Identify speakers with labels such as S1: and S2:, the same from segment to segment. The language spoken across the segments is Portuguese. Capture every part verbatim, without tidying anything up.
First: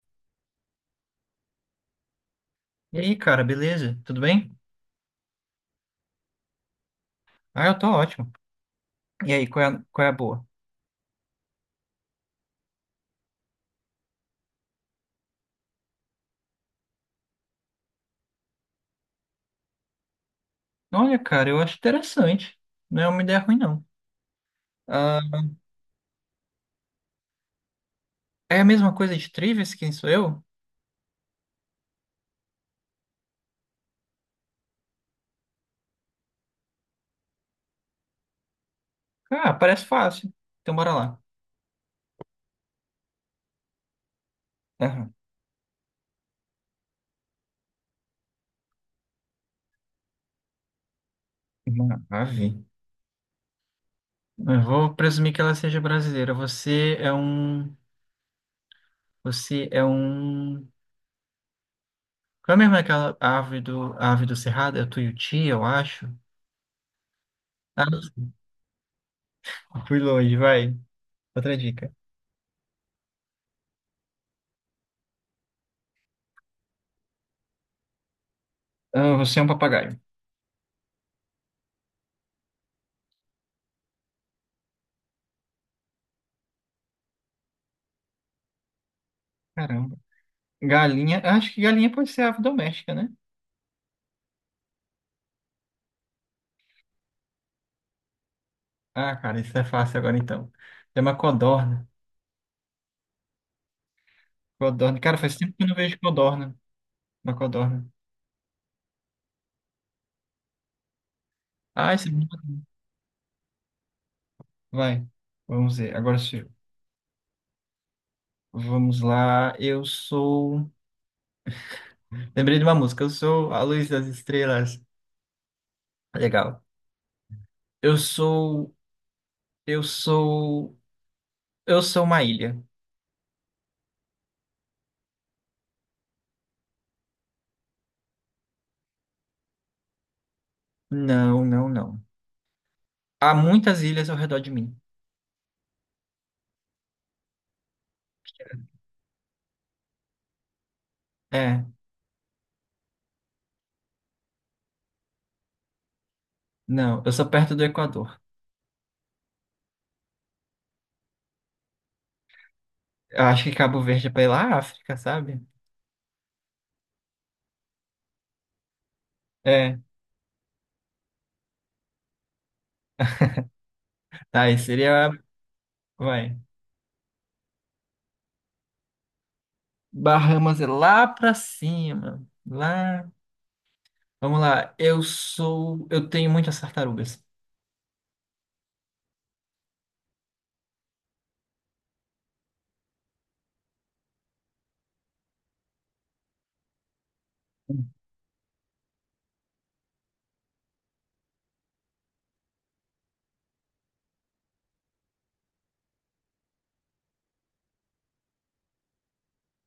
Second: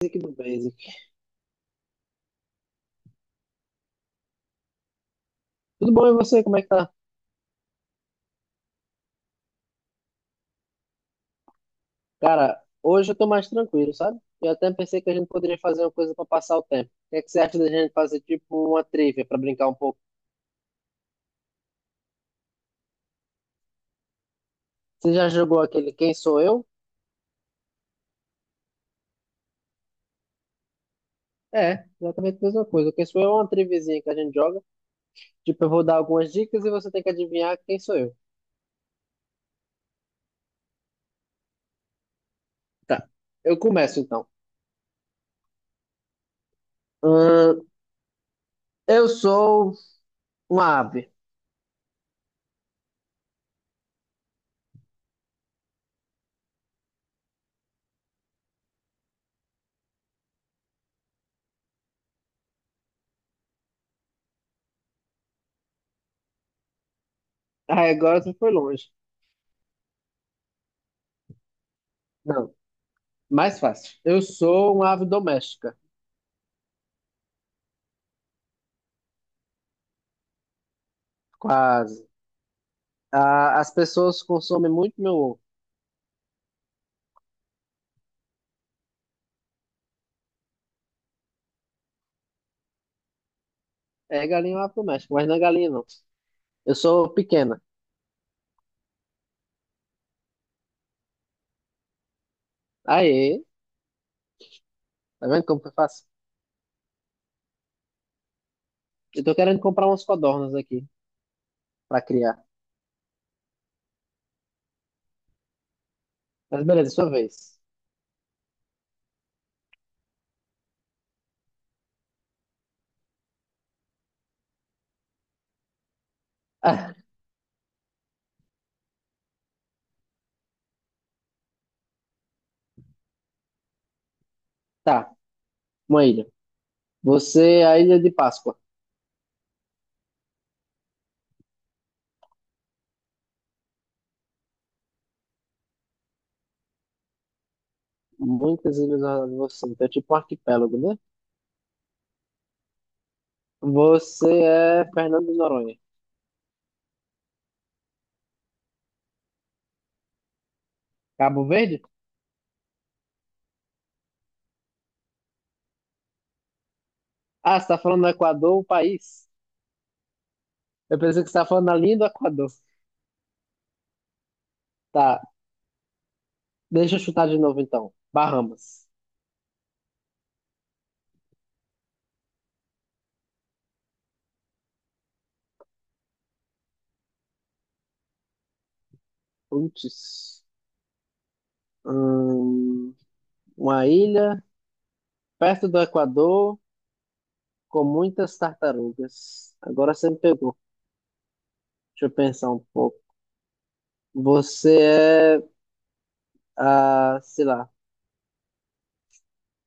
S1: Basic do Basic.
S2: E aí, cara, beleza? Tudo bem?
S1: Tudo bom e você? Como é que tá?
S2: Ah, eu tô ótimo. E aí, qual é, a- qual é a boa?
S1: Cara, hoje eu tô mais tranquilo, sabe? Eu até pensei que a gente poderia fazer uma coisa pra passar o tempo. O que é que você acha da gente fazer tipo uma trivia pra brincar um pouco?
S2: Olha, cara, eu acho interessante. Não é uma ideia ruim, não.
S1: Você já
S2: Ah,
S1: jogou aquele Quem Sou Eu?
S2: é a mesma coisa de Trivias, quem sou eu?
S1: É, exatamente a mesma coisa. O Quem Sou Eu é uma triviazinha que a gente joga. Tipo, eu vou dar algumas dicas e você tem que adivinhar quem sou eu.
S2: Ah, parece fácil. Então, bora lá.
S1: Tá, eu começo então.
S2: Ah,
S1: Ahn, eu sou uma ave.
S2: maravilha. Eu vou presumir que ela seja brasileira. Você é um... Você é um... Qual é mesmo aquela ave do, a ave do Cerrado? É o tuiuti, eu acho. Ah,
S1: Ah, agora você foi longe.
S2: fui longe, vai. Outra dica.
S1: Não, mais fácil. Eu sou uma ave doméstica.
S2: Ah, você é um papagaio.
S1: Quase. A- as pessoas consomem muito meu ovo.
S2: Caramba. Galinha, eu acho que galinha pode ser ave doméstica, né?
S1: É galinha lá pro México, mas não é galinha, não. Eu sou pequena.
S2: Ah, cara, isso é fácil agora então. É uma codorna.
S1: Aê,
S2: Codorna. Cara,
S1: tá
S2: faz
S1: vendo
S2: tempo
S1: como
S2: que eu
S1: foi
S2: não vejo
S1: fácil?
S2: codorna. Uma codorna.
S1: Eu tô querendo comprar umas codornas aqui
S2: Ah,
S1: pra
S2: esse...
S1: criar.
S2: Vai. Vamos ver. Agora sou eu.
S1: Mas beleza, é sua vez.
S2: Vamos lá. Eu sou. Lembrei de uma música. Eu sou a luz das estrelas. Legal.
S1: Ah,
S2: Eu sou. Eu sou. Eu sou uma ilha.
S1: tá, uma ilha. Você é a Ilha de Páscoa.
S2: Não, não, não. Há muitas ilhas ao redor de mim.
S1: Muitas ilhas na você. Então é tipo um arquipélago, né?
S2: É.
S1: Você é Fernando de Noronha.
S2: Não, eu sou perto do Equador.
S1: Cabo Verde?
S2: Eu acho que Cabo Verde é pela África, sabe?
S1: Ah, você tá falando do Equador, o país?
S2: É.
S1: Eu pensei que você tá falando da linha do Equador.
S2: Tá, aí seria.
S1: Tá,
S2: Vai.
S1: deixa eu chutar de novo então. Bahamas.
S2: Bahamas é lá pra cima. Lá. Vamos lá. Eu sou. Eu tenho muitas tartarugas.
S1: Putz. Hum, uma ilha perto do Equador com muitas tartarugas. Agora você me pegou. Deixa eu pensar um pouco. Você é, a, sei lá,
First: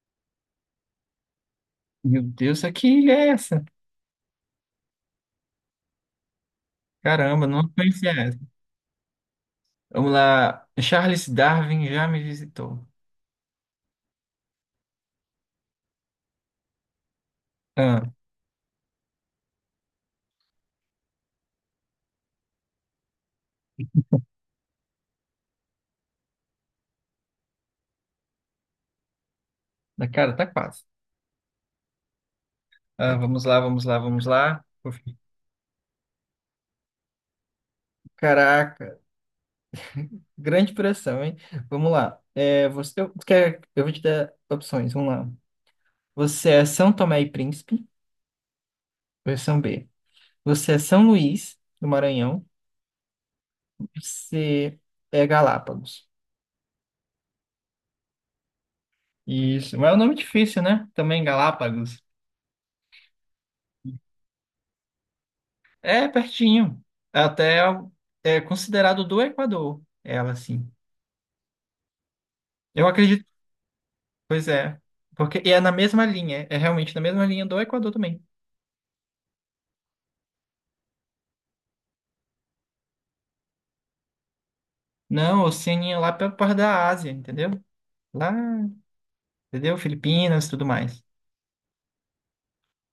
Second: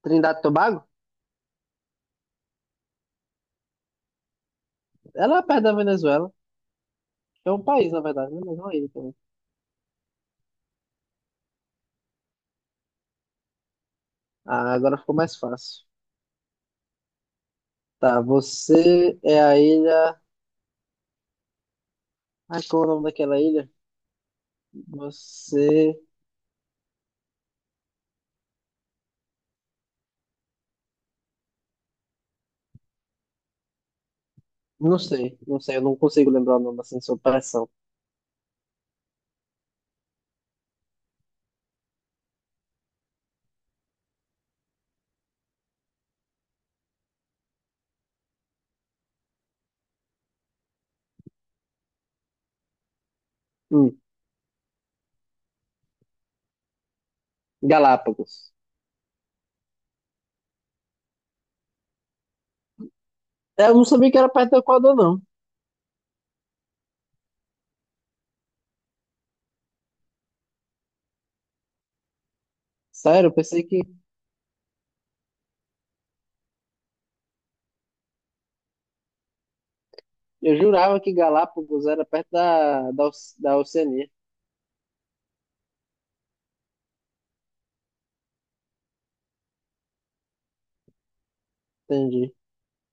S1: Trindade e Tobago?
S2: Meu Deus, isso aqui ilha é essa?
S1: Ela é perto da Venezuela.
S2: Caramba,
S1: É um
S2: não
S1: país, na
S2: conhecia
S1: verdade,
S2: essa.
S1: né? Mas é uma ilha também.
S2: Vamos lá. Charles Darwin já me visitou.
S1: Ah, agora ficou mais fácil.
S2: Ah,
S1: Tá, você é a ilha. Ai, qual é o nome daquela ilha? Você.
S2: na cara, tá quase. Ah, vamos lá, vamos lá, vamos lá.
S1: Não sei, não sei, eu não consigo lembrar o nome assim, sob pressão.
S2: Caraca, grande pressão, hein? Vamos lá. É, você, eu, quer, eu vou te dar opções, vamos lá. Você é São Tomé e Príncipe, versão B. Você é São Luís, do Maranhão.
S1: Hum,
S2: Você é Galápagos.
S1: Galápagos.
S2: Isso. Mas é um nome difícil, né? Também Galápagos.
S1: É, eu não sabia que era perto do Equador, não.
S2: É pertinho. Até é considerado do Equador, ela, assim. Eu acredito.
S1: Sério, eu pensei que
S2: Pois é. Porque e é na mesma linha. É realmente na mesma linha do Equador também.
S1: eu jurava que Galápagos era perto da, da, Oce- da Oceania.
S2: Não, Oceania lá pela parte da Ásia, entendeu? Lá, entendeu? Filipinas, tudo mais.
S1: Entendi.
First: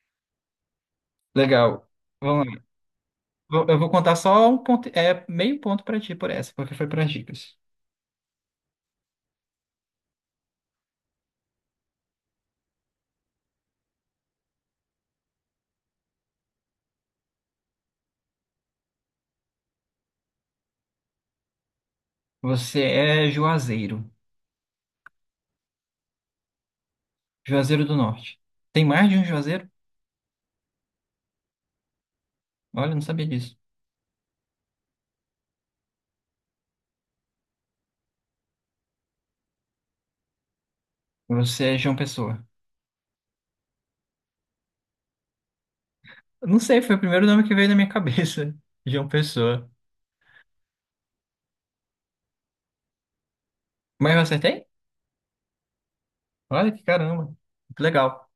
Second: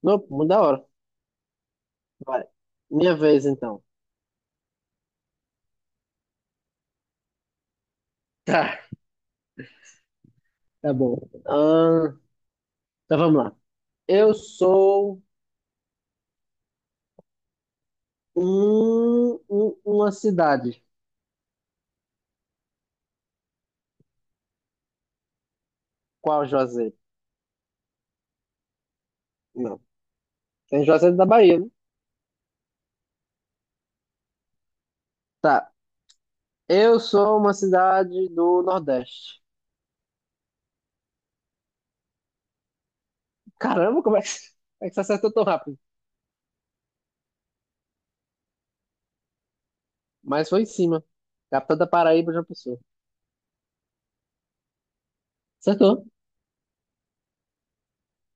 S1: Não, muito da hora.
S2: Legal.
S1: Vai.
S2: Vamos lá.
S1: Minha vez,
S2: Eu eu
S1: então.
S2: vou contar só um ponto, é meio ponto pra ti por essa, porque foi para dicas.
S1: Tá, tá bom. Ah, então vamos lá. Eu sou um, um- uma cidade.
S2: Você é Juazeiro.
S1: Qual Juazeiro?
S2: Juazeiro do Norte. Tem mais de um Juazeiro?
S1: Não. Tem Juazeiro da Bahia, né?
S2: Olha, eu não sabia disso.
S1: Tá. Eu sou uma cidade do Nordeste.
S2: Você é João Pessoa.
S1: Caramba, como é que, como é que você acertou tão rápido?
S2: Eu não sei, foi o primeiro nome que veio na minha cabeça. João Pessoa.
S1: Mas foi em cima. Capital da Paraíba, João Pessoa.
S2: Mas eu acertei?
S1: Acertou.
S2: Olha que caramba. Que legal.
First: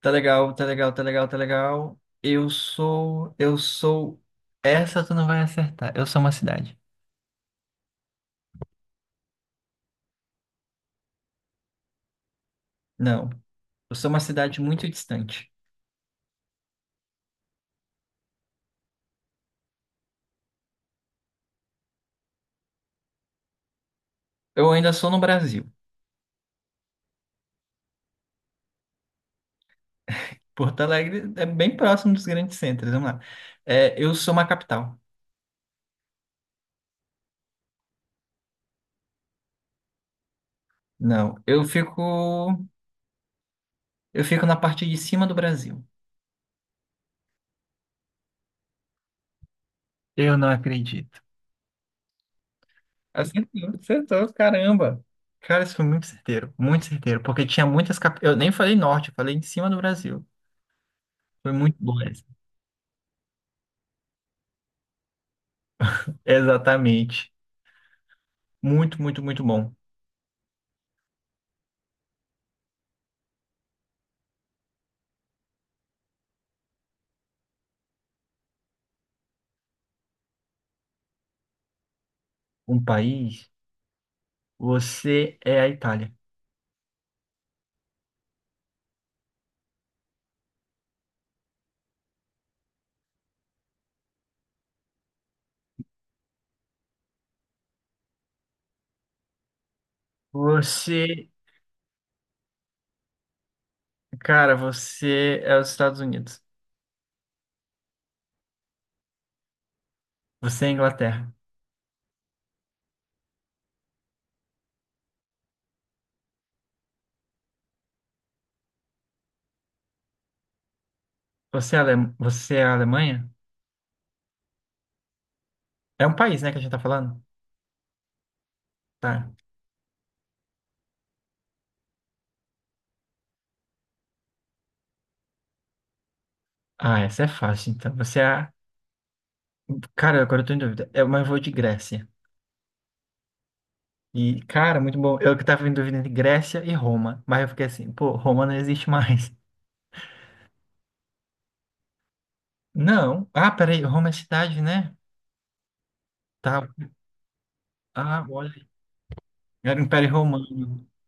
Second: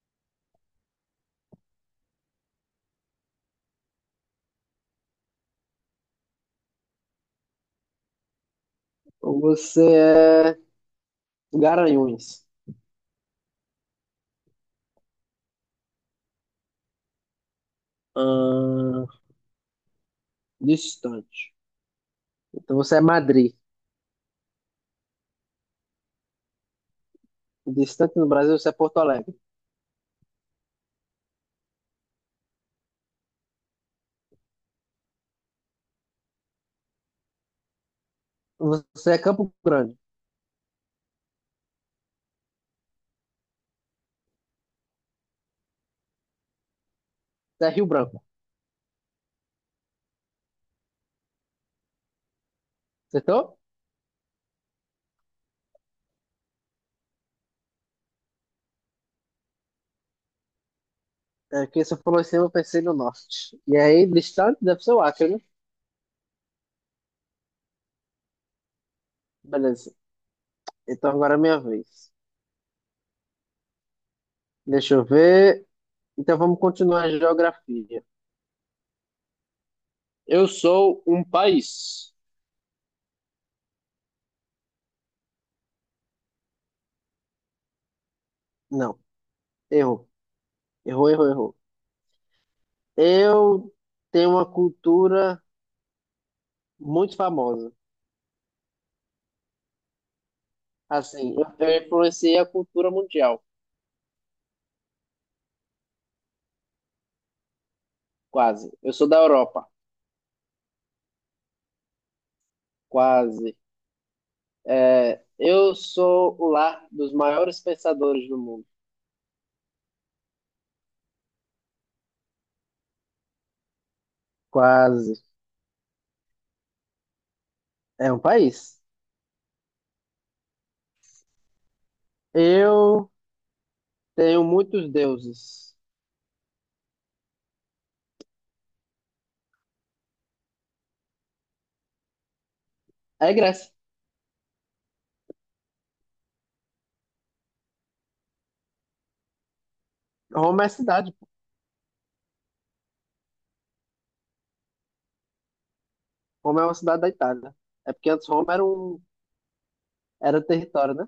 S2: Tá legal, tá legal, tá legal, tá legal. Eu sou. Eu sou. Essa tu não vai acertar. Eu sou uma cidade.
S1: Então você é Garanhuns.
S2: Não. Eu sou uma cidade muito distante.
S1: Ahn, Distante. Então você é Madrid.
S2: Eu ainda sou no Brasil.
S1: Distante no Brasil, você é Porto Alegre.
S2: Porto Alegre é bem próximo dos grandes centros. Vamos lá. É, eu sou uma capital.
S1: Você é Campo Grande.
S2: Não, eu fico, eu fico na parte de cima do Brasil.
S1: Você é Rio Branco.
S2: Eu não acredito.
S1: Acertou?
S2: Acertou, acertou, caramba. Cara, isso foi muito certeiro, muito certeiro, porque tinha muitas cap... Eu nem falei norte, eu falei de cima do Brasil. Foi
S1: É
S2: muito
S1: que você
S2: bom
S1: falou
S2: essa.
S1: assim, eu pensei no norte. E aí, distante deve ser o Acre, né?
S2: Exatamente. Muito, muito, muito bom.
S1: Beleza. Então agora é minha vez. Deixa eu ver. Então vamos continuar a geografia. Eu sou um país.
S2: Um país, você é a Itália.
S1: Não, errou. Errou, errou, errou. Eu tenho uma cultura muito famosa.
S2: Você,
S1: Assim, eu eu influenciei a cultura mundial.
S2: cara, você é os Estados Unidos.
S1: Quase. Eu sou da Europa.
S2: Você é a Inglaterra.
S1: Quase. É, eu sou o lar dos maiores pensadores do mundo.
S2: Você é a Ale- você é a Alemanha?
S1: Quase.
S2: É um país, né, que a gente tá falando?
S1: É um país.
S2: Tá.
S1: Eu tenho muitos deuses.
S2: Ah, essa é fácil, então. Você é a cara, agora eu tô em dúvida. É, mas eu vou de Grécia.
S1: É Grécia.
S2: E, cara, muito bom. Eu que tava em dúvida entre Grécia e Roma. Mas eu fiquei assim, pô, Roma não existe mais.
S1: Roma é cidade, pô.
S2: Não. Ah, peraí, Roma é cidade, né?
S1: Roma
S2: Tá.
S1: é uma cidade da Itália. É porque
S2: Ah,
S1: antes
S2: olha.
S1: Roma era um
S2: Era o Império
S1: Era
S2: Romano.
S1: território, né?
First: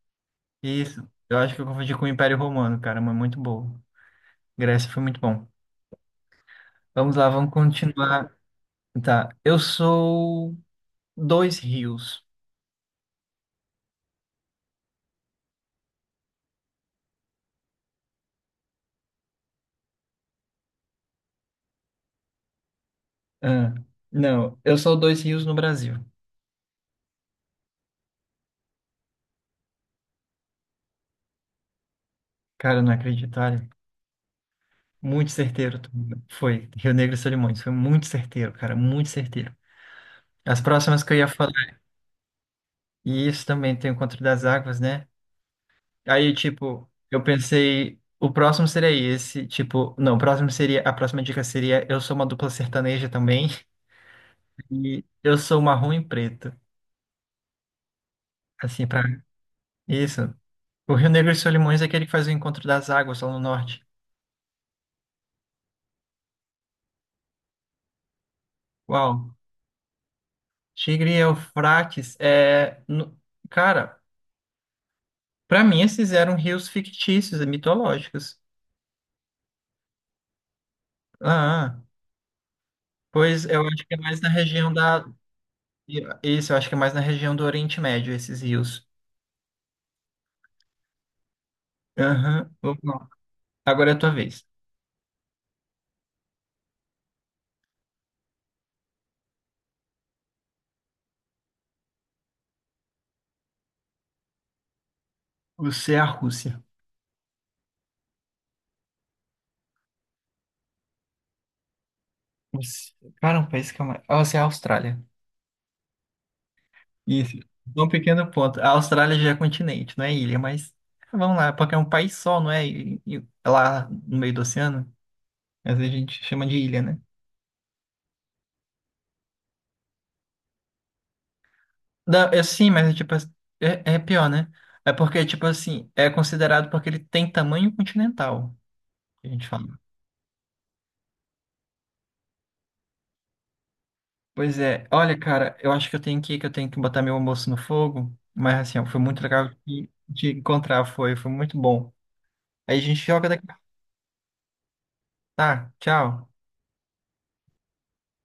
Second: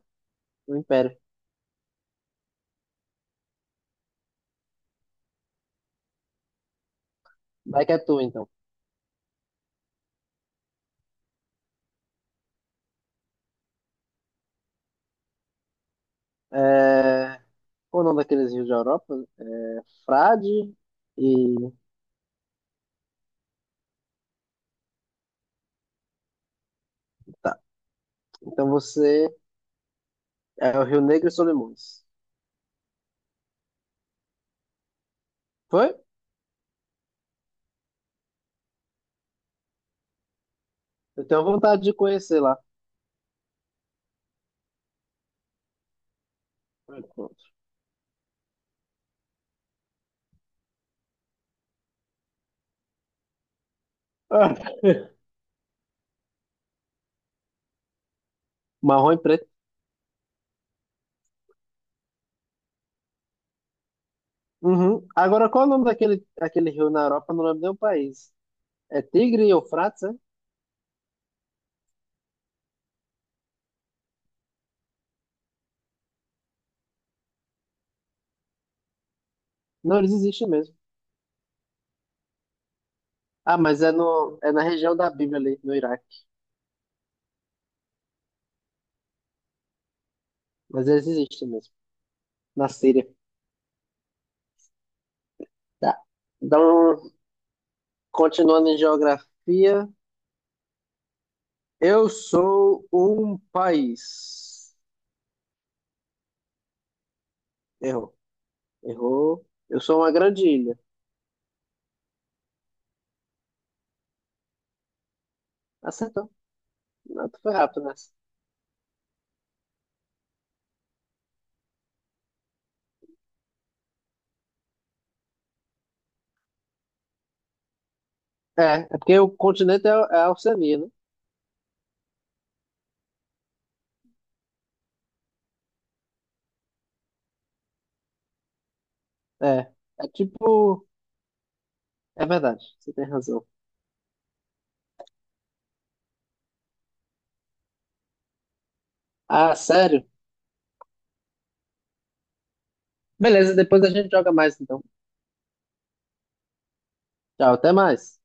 S1: Um
S2: Isso.
S1: império.
S2: Eu acho que eu confundi com o Império Romano, cara, mas muito bom. Grécia foi muito bom. Vamos lá, vamos
S1: Vai que é tu,
S2: continuar.
S1: então.
S2: Tá. Eu sou dois rios.
S1: É... Qual o nome daqueles rios da Europa? É Frade e...
S2: Ah, não, eu sou dois rios no Brasil.
S1: Tá. Então você é o Rio Negro e Solimões.
S2: Cara, eu não acredito, olha. Muito certeiro. Tu-
S1: Foi?
S2: Foi. Rio Negro e Solimões. Foi muito certeiro, cara. Muito certeiro. As próximas que eu
S1: Eu
S2: ia
S1: tenho
S2: falar.
S1: vontade de conhecer lá.
S2: E isso também tem o Conto das Águas, né? Aí, tipo, eu pensei. O próximo seria esse. Tipo, não, o próximo seria. A próxima dica seria: eu sou uma dupla sertaneja também.
S1: Ah,
S2: E eu sou marrom e preto. Assim, pra.
S1: Marrom e preto.
S2: Isso. O Rio Negro e Solimões é aquele que faz o Encontro das Águas lá no norte.
S1: Uhum. Agora, qual é o nome daquele, daquele rio na Europa? Não lembro nem o país. É
S2: Uau.
S1: Tigre e Eufrates, é?
S2: Tigre e Eufrates é. No- Cara. Para mim, esses eram rios fictícios e mitológicos.
S1: Não, eles existem mesmo.
S2: Ah, pois
S1: Ah,
S2: eu
S1: mas
S2: acho
S1: é,
S2: que é mais na
S1: no, é na
S2: região
S1: região
S2: da.
S1: da Bíblia ali, no Iraque.
S2: Isso, eu acho que é mais na região do Oriente Médio, esses rios.
S1: Mas eles existem mesmo,
S2: Aham.
S1: na
S2: Vamos
S1: Síria.
S2: lá. Agora é a tua vez.
S1: Tá. Então, continuando em geografia, eu sou um país.
S2: Você é a Rússia.
S1: Errou, errou. Eu sou uma grande ilha.
S2: Você- Cara, um país que é mais. Você é a Austrália.
S1: Acertou. Não,
S2: Isso.
S1: tu foi rápido
S2: Um
S1: nessa.
S2: pequeno ponto. A Austrália já é continente, não é ilha, mas vamos lá, porque é um país só, não é? E- e- é lá no meio do oceano, mas a gente chama de ilha, né?
S1: É, é porque o continente é, é a Oceania, né?
S2: Não, eu sim, mas é tipo, assim, é, é pior, né? É porque, tipo assim, é considerado porque ele tem tamanho continental, que a gente
S1: É.
S2: fala.
S1: É tipo é verdade, você tem razão.
S2: Pois é, olha, cara, eu acho que eu tenho que ir, que eu tenho que botar meu almoço no fogo, mas assim, ó, foi muito legal
S1: Ah,
S2: de,
S1: sério?
S2: de encontrar, foi, foi muito bom. Aí a gente joga daqui.
S1: Beleza, depois a gente joga mais então.
S2: Tá, tchau.
S1: Tchau, até mais.